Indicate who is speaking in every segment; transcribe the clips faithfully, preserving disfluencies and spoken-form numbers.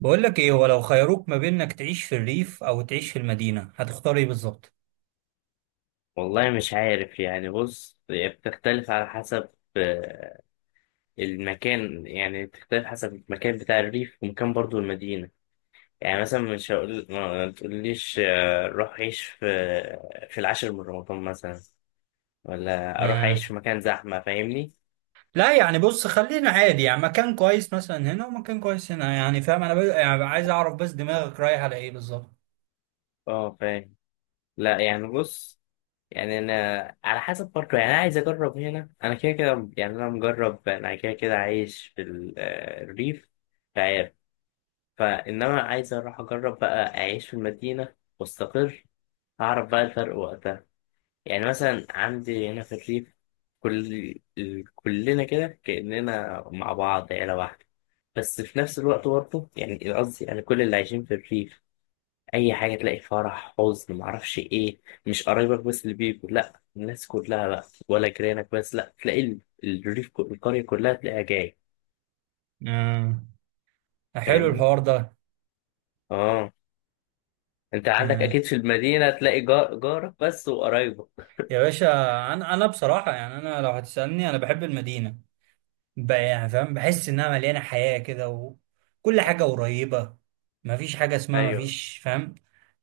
Speaker 1: بقول لك ايه؟ ولو خيروك ما بين انك تعيش في الريف او تعيش في المدينة، هتختار ايه بالظبط؟
Speaker 2: والله مش عارف، يعني بص، هي بتختلف على حسب آه، المكان يعني بتختلف حسب المكان بتاع الريف، ومكان برضو المدينة. يعني مثلا مش هقول ما ما تقوليش آه، روح عيش في في العاشر من رمضان مثلا، ولا أروح
Speaker 1: آه.
Speaker 2: أعيش في مكان زحمة. فاهمني؟
Speaker 1: لا يعني بص، خلينا عادي، يعني مكان كويس مثلا هنا ومكان كويس هنا، يعني فاهم انا ب... يعني عايز اعرف بس دماغك رايح على ايه بالظبط.
Speaker 2: اه، فاهم. لا، يعني بص، يعني أنا على حسب، برضه يعني أنا عايز أجرب. هنا أنا كده كده، يعني أنا مجرب، أنا كده كده عايش في ال- آه، الريف فإنما عايز أروح أجرب بقى أعيش في المدينة وأستقر، أعرف بقى الفرق وقتها. يعني مثلا عندي هنا في الريف، كل ال- كلنا كده كأننا مع بعض عيلة واحدة. بس في نفس الوقت برضه، يعني قصدي، يعني كل اللي عايشين في الريف، أي حاجة تلاقي فرح حزن معرفش إيه، مش قرايبك بس اللي بيجوا، لأ، الناس كلها بقى، ولا جيرانك بس، لأ، تلاقي ال- الريف ك- القرية كلها تلاقيها جاية.
Speaker 1: آه. حلو
Speaker 2: فاهمني؟
Speaker 1: الحوار ده.
Speaker 2: آه. انت عندك
Speaker 1: آه.
Speaker 2: اكيد في المدينه تلاقي جار جارك بس وقرايبك.
Speaker 1: يا باشا، انا انا بصراحة، يعني انا لو هتسألني انا بحب المدينة بقى، يعني فاهم، بحس انها مليانه حياه كده وكل حاجه قريبه، مفيش حاجه اسمها
Speaker 2: ايوه.
Speaker 1: مفيش، فاهم؟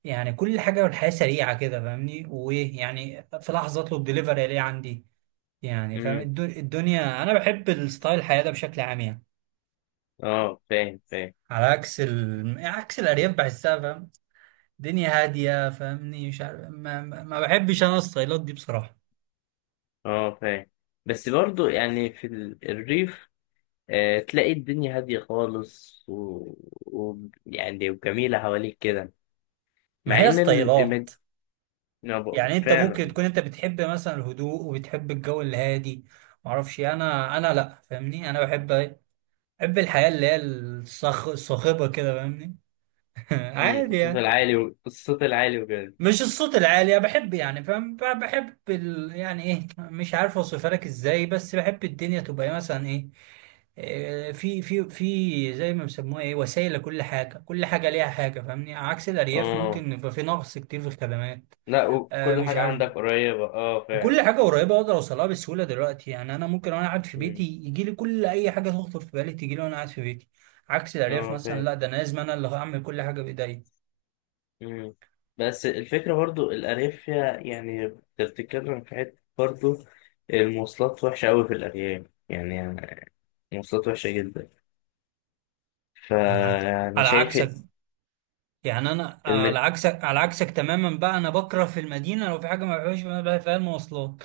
Speaker 1: يعني كل حاجه، والحياه سريعه كده، فاهمني؟ وايه يعني، في لحظه اطلب دليفري الاقيه عندي، يعني فاهم
Speaker 2: امم.
Speaker 1: الدو- الدنيا. انا بحب الستايل الحياه ده بشكل عام يعني.
Speaker 2: اه، فاهم فاهم.
Speaker 1: على عكس ال... عكس الارياف، بحسها فاهم، دنيا هاديه، فاهمني؟ مش عارف، ما, ما ما بحبش انا الستايلات دي بصراحه.
Speaker 2: اه، فاهم. بس برضو يعني في ال- الريف آه تلاقي الدنيا هاديه خالص، و... و... يعني وجميله حواليك كده،
Speaker 1: ما
Speaker 2: مع
Speaker 1: هي
Speaker 2: ان
Speaker 1: ستايلات،
Speaker 2: المد...
Speaker 1: يعني انت ممكن
Speaker 2: فعلا
Speaker 1: تكون انت بتحب مثلا الهدوء وبتحب الجو الهادي، معرفش إيه. انا انا لا، فاهمني، انا بحب ايه؟ بحب الحياة اللي هي الصخ... الصاخبة كده، فاهمني؟
Speaker 2: امم
Speaker 1: عادي
Speaker 2: الصوت
Speaker 1: يعني.
Speaker 2: العالي و... الصوت العالي وكده.
Speaker 1: مش الصوت العالي، أنا بحب يعني فاهم، ب- بحب ال... يعني ايه، مش عارف اوصفها لك ازاي، بس بحب الدنيا تبقى إيه، مثلا ايه، إيه، في في في زي ما بيسموها ايه، وسائل لكل حاجة، كل حاجة ليها حاجة، فاهمني؟ عكس الأرياف
Speaker 2: اه،
Speaker 1: ممكن يبقى في نقص كتير في الخدمات.
Speaker 2: لا،
Speaker 1: آه
Speaker 2: وكل
Speaker 1: مش
Speaker 2: حاجه
Speaker 1: عارف.
Speaker 2: عندك قريبه. اه،
Speaker 1: وكل
Speaker 2: فعلا.
Speaker 1: حاجة قريبة أقدر أوصلها بسهولة دلوقتي، يعني أنا ممكن وأنا قاعد في بيتي
Speaker 2: امم.
Speaker 1: يجي لي كل أي حاجة تخطر في بالي تجي لي وأنا قاعد في بيتي. عكس الأرياف
Speaker 2: اه،
Speaker 1: مثلا،
Speaker 2: فاهم.
Speaker 1: لا ده أنا لازم أنا اللي هعمل كل حاجة بإيديا.
Speaker 2: مم. بس الفكرة برضو الأرياف فيها، يعني بتتكلم في حتة برضو، المواصلات وحشة أوي في الأرياف يعني. المواصلات وحشة جدا.
Speaker 1: أنا معاك.
Speaker 2: فأنا
Speaker 1: على
Speaker 2: شايف
Speaker 1: عكسك، يعني أنا على
Speaker 2: المد
Speaker 1: عكسك، على عكسك تماما بقى، أنا بكره في المدينة لو في حاجة ما بحبهاش بقى فيها، المواصلات،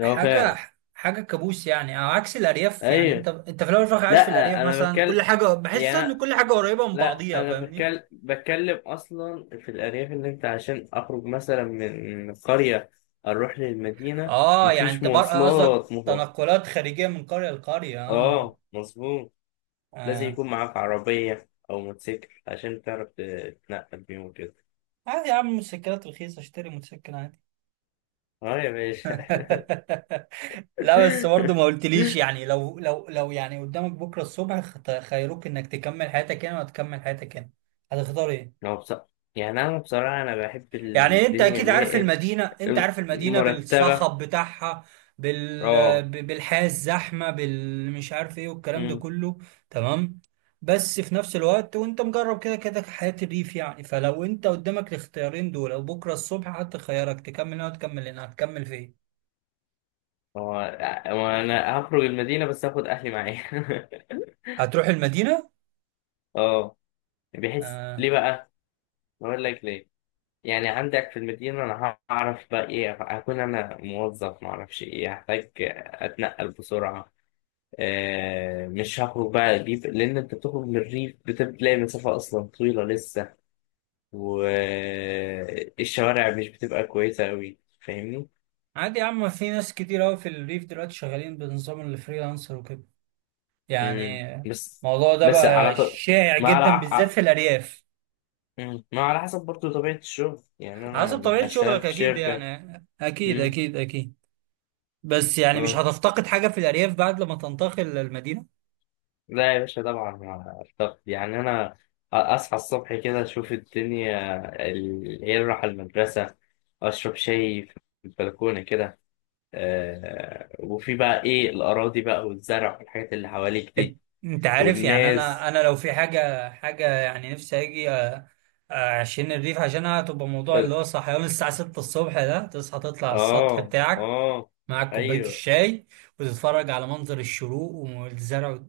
Speaker 2: هو
Speaker 1: حاجة،
Speaker 2: فعلا.
Speaker 1: حاجة كابوس يعني، على عكس الأرياف. يعني
Speaker 2: أيوة.
Speaker 1: أنت أنت في الأول وفي الآخر عايش في الأرياف
Speaker 2: لأ، أنا
Speaker 1: مثلا،
Speaker 2: بتكلم،
Speaker 1: كل حاجة بحس
Speaker 2: يعني أنا-
Speaker 1: إن كل حاجة قريبة من
Speaker 2: لأ
Speaker 1: بعضيها،
Speaker 2: أنا
Speaker 1: فاهمني؟
Speaker 2: بتكلم بتكلم أصلا في الأرياف، إن أنت عشان أخرج مثلا من من القرية أروح للمدينة،
Speaker 1: آه، يعني
Speaker 2: مفيش
Speaker 1: أنت بر- قصدك
Speaker 2: مواصلات مفضلة.
Speaker 1: تنقلات خارجية من قرية لقرية، آه.
Speaker 2: آه، مظبوط. لازم
Speaker 1: آه.
Speaker 2: يكون معاك عربية أو موتوسيكل عشان تعرف تتنقل بيهم وكده.
Speaker 1: عادي يا عم، الموتوسيكلات رخيصة، اشتري موتوسيكل عادي.
Speaker 2: اه، يا باشا.
Speaker 1: لا بس برضه ما قلتليش، يعني لو لو لو يعني قدامك بكرة الصبح، خت- خيروك انك تكمل حياتك هنا ولا تكمل حياتك هنا، هتختار ايه؟
Speaker 2: هو بص، يعني أنا بصراحة أنا بحب
Speaker 1: يعني انت
Speaker 2: الدنيا
Speaker 1: اكيد
Speaker 2: اللي هي
Speaker 1: عارف
Speaker 2: إيه،
Speaker 1: المدينه، انت
Speaker 2: م-
Speaker 1: عارف المدينه
Speaker 2: مرتبة.
Speaker 1: بالصخب بتاعها، بال
Speaker 2: اه.
Speaker 1: ب- بالحياه الزحمه، بالمش عارف ايه، والكلام ده
Speaker 2: أمم.
Speaker 1: كله. تمام. بس في نفس الوقت وانت مجرب كده كده حياه الريف يعني، فلو انت قدامك الاختيارين دول، او بكره الصبح حتى خيارك تكمل هنا وتكمل هنا، هتكمل فين؟
Speaker 2: هو هو أنا هخرج المدينة بس هاخد أهلي معايا.
Speaker 1: هتروح المدينه.
Speaker 2: اه. بحس
Speaker 1: آه.
Speaker 2: ليه بقى؟ أقول لك ليه. يعني عندك في المدينة، أنا هعرف بقى إيه، هكون أنا موظف معرفش إيه، هحتاج أتنقل بسرعة. آه، مش هخرج بقى الريف، لأن أنت بتخرج للريف بتلاقي مسافة أصلا طويلة لسه، والشوارع مش بتبقى كويسة أوي. فاهمني؟
Speaker 1: عادي يا عم، في ناس كتير قوي في الريف دلوقتي شغالين بنظام الفريلانسر وكده،
Speaker 2: مم.
Speaker 1: يعني
Speaker 2: بس
Speaker 1: الموضوع ده
Speaker 2: بس على
Speaker 1: بقى
Speaker 2: ط...
Speaker 1: شائع
Speaker 2: ما على
Speaker 1: جدا بالذات
Speaker 2: ع-
Speaker 1: في الارياف.
Speaker 2: مم. ما على حسب برضه طبيعة الشغل. يعني
Speaker 1: حسب طبيعة
Speaker 2: أنا أشتغل
Speaker 1: شغلك
Speaker 2: في
Speaker 1: أكيد
Speaker 2: شركة.
Speaker 1: يعني، أكيد
Speaker 2: مم.
Speaker 1: أكيد أكيد. بس يعني مش
Speaker 2: آه.
Speaker 1: هتفتقد حاجة في الأرياف بعد لما تنتقل للمدينة؟
Speaker 2: لا يا باشا، طبعا، مع الضغط يعني، أنا أصحى الصبح كده أشوف الدنيا، ال- إيه أروح المدرسة، أشرب شاي في البلكونة كده. آه وفي بقى ايه، الاراضي بقى والزرع والحاجات اللي حواليك
Speaker 1: أنت،
Speaker 2: دي،
Speaker 1: أنت عارف يعني، أنا
Speaker 2: والناس.
Speaker 1: أنا لو في حاجة، حاجة يعني نفسي أجي أ- أعشين الريف عشانها، هتبقى موضوع
Speaker 2: اه.
Speaker 1: اللي هو صحيان الساعة ستة الصبح ده، تصحى تطلع على السطح
Speaker 2: اه.
Speaker 1: بتاعك،
Speaker 2: آه.
Speaker 1: معاك كوباية
Speaker 2: ايوه.
Speaker 1: الشاي، وتتفرج على منظر الشروق والزرع،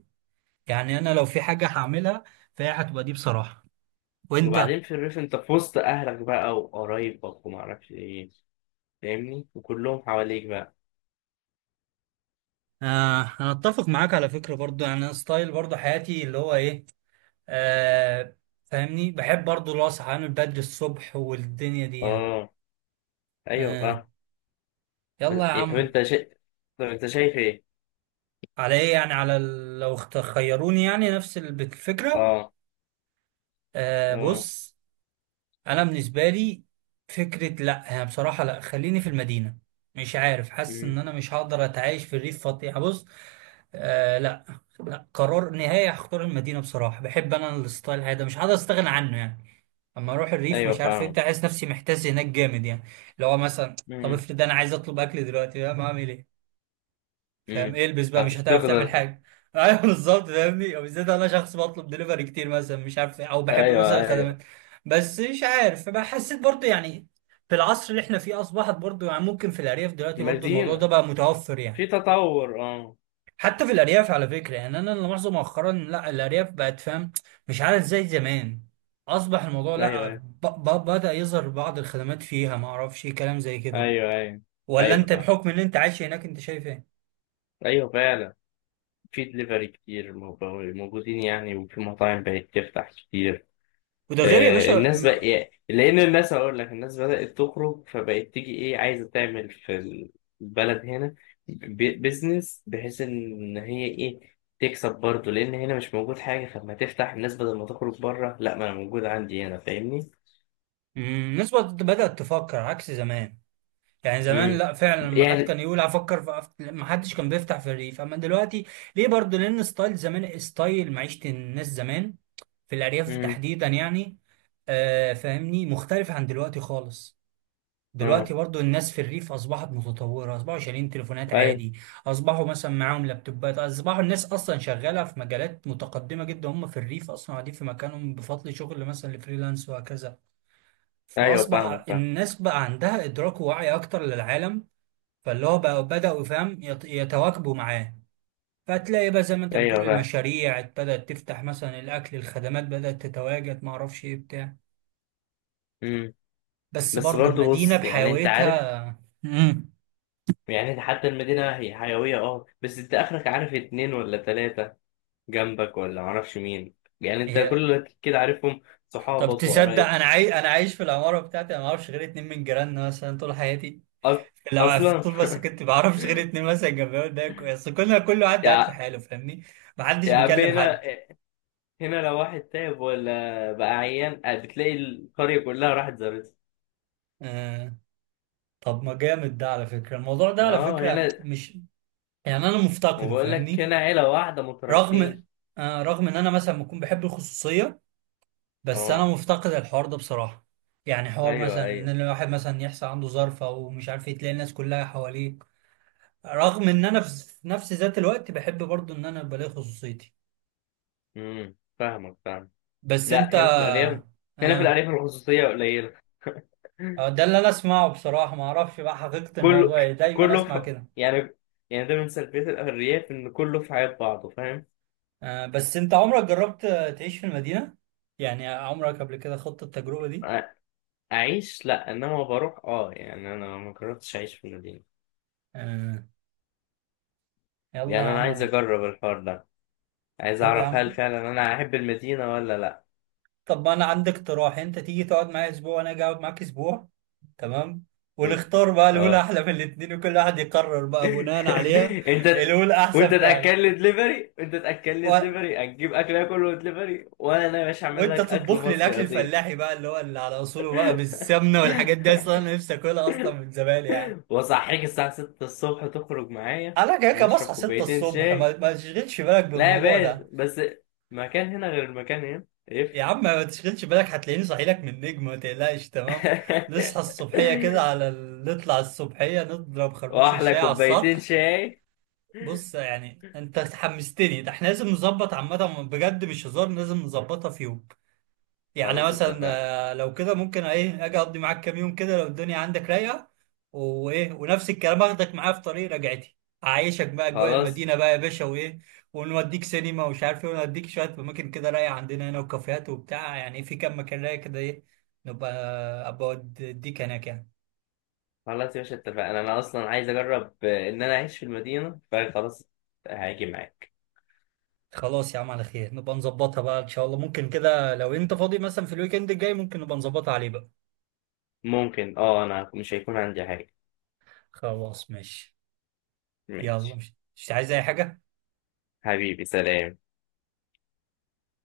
Speaker 1: يعني أنا لو في حاجة هعملها فهي هتبقى دي بصراحة. وأنت
Speaker 2: وبعدين في الريف انت في وسط اهلك بقى وقرايبك وما اعرفش ايه، فاهمني، وكلهم حواليك بقى.
Speaker 1: آه، أنا أتفق معاك على فكرة برضو، يعني أنا ستايل برضو حياتي اللي هو إيه، آه، فاهمني، بحب برضو اللي هو صحيان بدري الصبح والدنيا دي يعني.
Speaker 2: اه، ايوه
Speaker 1: آه.
Speaker 2: فاهم. بس-
Speaker 1: يلا يا
Speaker 2: إيه، طب
Speaker 1: عم.
Speaker 2: انت شا... طب انت شايف ايه؟
Speaker 1: على ايه يعني، على ال- لو اخت- خيروني يعني، نفس الب- الفكرة.
Speaker 2: اه.
Speaker 1: آه
Speaker 2: اه.
Speaker 1: بص، انا بالنسبة لي فكرة، لا يعني بصراحة لا، خليني في المدينة، مش عارف، حاسس ان
Speaker 2: أمم.
Speaker 1: انا مش هقدر اتعايش في الريف فاضي يعني، بص. آه لا، لا قرار نهائي، هختار المدينة بصراحة، بحب انا الستايل هذا، مش هقدر استغنى عنه يعني. اما اروح الريف
Speaker 2: ايوه
Speaker 1: مش عارف ايه
Speaker 2: فاهم.
Speaker 1: بتاع، احس نفسي محتاس هناك جامد يعني، اللي هو مثلا، طب
Speaker 2: أمم.
Speaker 1: افرض انا عايز اطلب اكل دلوقتي، فاهم اعمل ايه؟ فاهم
Speaker 2: أمم.
Speaker 1: إيه البس بقى، مش
Speaker 2: هتفتقد
Speaker 1: هتعرف تعمل
Speaker 2: الح-
Speaker 1: حاجه. ايوه بالظبط، فاهمني؟ او بالذات انا شخص بطلب دليفري كتير مثلا، مش عارف إيه، او بحب
Speaker 2: ايوه
Speaker 1: مثلا
Speaker 2: ايوه.
Speaker 1: الخدمات. بس مش عارف بقى، حسيت برضه يعني في العصر اللي احنا فيه اصبحت برضه يعني، ممكن في الارياف دلوقتي برضه الموضوع ده
Speaker 2: مدينة
Speaker 1: بقى متوفر
Speaker 2: في
Speaker 1: يعني.
Speaker 2: تطور، اه.
Speaker 1: حتى في الأرياف على فكرة يعني، أنا اللي ملاحظه مؤخرا، لا، الأرياف بقت فاهم، مش عارف زي زمان، أصبح الموضوع
Speaker 2: ايوه
Speaker 1: لا،
Speaker 2: ايوه
Speaker 1: ب ب بدأ يظهر بعض الخدمات فيها، ما أعرفش إيه كلام زي كده.
Speaker 2: ايوه ايوه.
Speaker 1: ولا
Speaker 2: ايوه
Speaker 1: أنت
Speaker 2: فاهم.
Speaker 1: بحكم إن أنت عايش هناك أنت شايف إيه؟
Speaker 2: ايوه فعلا. في دليفري كتير موجو- موجودين يعني، وفي مطاعم بقت تفتح كتير.
Speaker 1: وده غير يا
Speaker 2: آه
Speaker 1: باشا
Speaker 2: الناس بقى
Speaker 1: ما-
Speaker 2: يعني، لان الناس هقول لك الناس بدأت تخرج، فبقت تيجي ايه عايزه تعمل في البلد هنا ب- بيزنس، بحيث ان هي ايه تكسب برضه، لان هنا مش موجود حاجه، فلما تفتح الناس بدل ما تخرج بره، لا، ما انا موجود عندي هنا. فاهمني؟
Speaker 1: مم، الناس بقت- بدأت تفكر عكس زمان. يعني زمان
Speaker 2: امم.
Speaker 1: لا فعلا لما حد
Speaker 2: يعني.
Speaker 1: كان يقول هفكر في أف- ما حدش كان بيفتح في الريف، اما دلوقتي. ليه برضه؟ لان ستايل زمان، ستايل معيشة الناس زمان في الارياف
Speaker 2: امم.
Speaker 1: تحديدا يعني، آه فاهمني، مختلف عن دلوقتي خالص. دلوقتي
Speaker 2: اه،
Speaker 1: برضو الناس في الريف اصبحت متطوره، اصبحوا شايلين تليفونات
Speaker 2: ايوه
Speaker 1: عادي، اصبحوا مثلا معاهم لابتوبات، اصبحوا الناس اصلا شغاله في مجالات متقدمه جدا، هم في الريف اصلا قاعدين في مكانهم بفضل شغل مثلا الفريلانس وهكذا،
Speaker 2: ايوه فاهمك
Speaker 1: فاصبح
Speaker 2: فاهم.
Speaker 1: الناس بقى عندها ادراك ووعي اكتر للعالم. فاللي هو بقى بدأوا فاهم يت- يتواكبوا معاه. فتلاقي بقى زي ما انت بتقول،
Speaker 2: ايوه فاهم.
Speaker 1: المشاريع بدأت تفتح، مثلا الأكل، الخدمات بدأت تتواجد، ما اعرفش ايه بتاع.
Speaker 2: امم.
Speaker 1: بس
Speaker 2: بس
Speaker 1: برضو
Speaker 2: برضه
Speaker 1: المدينة
Speaker 2: بص، يعني انت عارف،
Speaker 1: بحيويتها. امم
Speaker 2: يعني حتى المدينة هي حيوية، اه بس انت اخرك عارف اتنين ولا تلاتة جنبك، ولا معرفش مين. يعني انت كل
Speaker 1: هي.
Speaker 2: اللي كده عارفهم
Speaker 1: طب
Speaker 2: صحابك
Speaker 1: تصدق،
Speaker 2: وقرايب.
Speaker 1: انا عاي... انا عايش في العمارة بتاعتي، انا ما اعرفش غير اتنين من جيراننا مثلا طول حياتي،
Speaker 2: أص...
Speaker 1: لا
Speaker 2: اصلا.
Speaker 1: طول ما سكنت ما اعرفش غير اتنين مثلا جنبي، وده كويس، كلنا كل واحد قاعد في
Speaker 2: يا
Speaker 1: حاله فاهمني؟ ما حدش
Speaker 2: يا عم
Speaker 1: بيكلم
Speaker 2: هنا
Speaker 1: حد.
Speaker 2: هنا لو واحد تعب ولا بقى عيان، آه، بتلاقي القرية كلها راحت زارتها.
Speaker 1: آه... طب ما جامد ده على فكرة، الموضوع ده على
Speaker 2: اه،
Speaker 1: فكرة
Speaker 2: هنا.
Speaker 1: مش يعني انا
Speaker 2: ما
Speaker 1: مفتقده،
Speaker 2: بقول لك
Speaker 1: فاهمني؟
Speaker 2: هنا عيلة واحدة مترابطين.
Speaker 1: رغم آه، رغم ان انا مثلا بكون بحب الخصوصيه، بس انا
Speaker 2: اه،
Speaker 1: مفتقد الحوار ده بصراحه، يعني حوار
Speaker 2: ايوه
Speaker 1: مثلا ان
Speaker 2: ايوه.
Speaker 1: الواحد مثلا يحصل عنده ظرف او مش عارف ايه، تلاقي الناس كلها حواليك، رغم ان انا في نفس ذات الوقت بحب برضو ان انا بلاقي خصوصيتي.
Speaker 2: امم، فاهمك فاهم.
Speaker 1: بس
Speaker 2: لا،
Speaker 1: انت
Speaker 2: هنا في الأرياف، هنا في
Speaker 1: اه
Speaker 2: الأرياف الخصوصية قليلة.
Speaker 1: آه، ده اللي انا اسمعه بصراحه، ما اعرفش بقى حقيقه
Speaker 2: كله
Speaker 1: الموضوع ايه، دايما
Speaker 2: كله
Speaker 1: اسمع
Speaker 2: في
Speaker 1: كده.
Speaker 2: يعني يعني ده من سلبيات الأرياف، إن كله في حياة بعضه. فاهم؟
Speaker 1: آه بس انت عمرك جربت آه، تعيش في المدينه؟ يعني عمرك قبل كده خضت التجربه دي؟
Speaker 2: أ- أعيش لأ، إنما بروح. أه يعني أنا ما جربتش أعيش في المدينة.
Speaker 1: آه. يلا يا
Speaker 2: يعني أنا
Speaker 1: عم
Speaker 2: عايز
Speaker 1: على.
Speaker 2: أجرب الحوار ده، عايز
Speaker 1: طب يا
Speaker 2: أعرف هل
Speaker 1: عم،
Speaker 2: فعلا أنا أحب المدينة ولا لأ.
Speaker 1: طب ما انا عندي اقتراح، انت تيجي تقعد معايا اسبوع وانا اجي اقعد معاك اسبوع، تمام؟ ونختار بقى الاولى
Speaker 2: أه.
Speaker 1: احلى من الاتنين، وكل واحد يقرر بقى بناء عليها.
Speaker 2: أنت
Speaker 1: الاولى
Speaker 2: وأنت
Speaker 1: احسن فعلا.
Speaker 2: تأكل لي دليفري، أنت تأكل لي
Speaker 1: و...
Speaker 2: دليفري هتجيب أكل آكله دليفري، وأنا يا باشا أعمل
Speaker 1: وانت
Speaker 2: لك أكل
Speaker 1: تطبخ لي
Speaker 2: مصري
Speaker 1: الاكل
Speaker 2: أصيل.
Speaker 1: الفلاحي بقى اللي هو اللي على اصوله بقى، بالسمنه والحاجات دي، اصلا انا نفسي اكلها اصلا من زمان يعني.
Speaker 2: وأصحيك الساعة ستة الصبح تخرج معايا،
Speaker 1: انا كده كده
Speaker 2: نشرب
Speaker 1: بصحى ستة
Speaker 2: كوبايتين
Speaker 1: الصبح،
Speaker 2: شاي.
Speaker 1: ما, ما تشغلش بالك
Speaker 2: لا يا
Speaker 1: بالموضوع
Speaker 2: باشا،
Speaker 1: ده.
Speaker 2: بس مكان هنا غير المكان هنا
Speaker 1: يا
Speaker 2: يفرق.
Speaker 1: عم ما تشغلش بالك، هتلاقيني صاحي لك من النجم، ما تقلقش، تمام. نصحى الصبحيه كده على ال- نطلع الصبحيه نضرب خربوش
Speaker 2: واحلى
Speaker 1: الشاي على
Speaker 2: كوبايتين
Speaker 1: السطح.
Speaker 2: شاي.
Speaker 1: بص يعني انت حمستني، ده احنا لازم نظبط عامة بجد، مش هزار، لازم نظبطها في يوم. يعني
Speaker 2: خلاص،
Speaker 1: مثلا
Speaker 2: اتفقنا.
Speaker 1: آه، لو كده ممكن ايه اجي اقضي معاك كام يوم كده لو الدنيا عندك رايقة، وايه، ونفس الكلام اخدك معايا في طريق رجعتي، اعيشك بقى اجواء
Speaker 2: خلاص
Speaker 1: المدينة بقى يا باشا، وايه، ونوديك سينما ومش عارف ايه، ونوديك شوية اماكن كده رايقة عندنا هنا، وكافيهات وبتاع، يعني في كام مكان رايق كده ايه، نبقى آه، ابقى اوديك هناك يعني.
Speaker 2: خلاص يا باشا، اتفقنا. انا اصلا عايز اجرب آه، ان انا اعيش في المدينه، فخلاص هاجي معاك.
Speaker 1: خلاص يا عم على خير، نبقى نظبطها بقى ان شاء الله، ممكن كده لو انت فاضي مثلا في الويك اند الجاي ممكن نبقى نظبطها عليه بقى.
Speaker 2: ممكن، اه، انا مش هيكون عندي حاجه.
Speaker 1: خلاص ماشي. يلا،
Speaker 2: ماشي.
Speaker 1: مش مش عايز اي حاجة.
Speaker 2: حبيبي، سلام.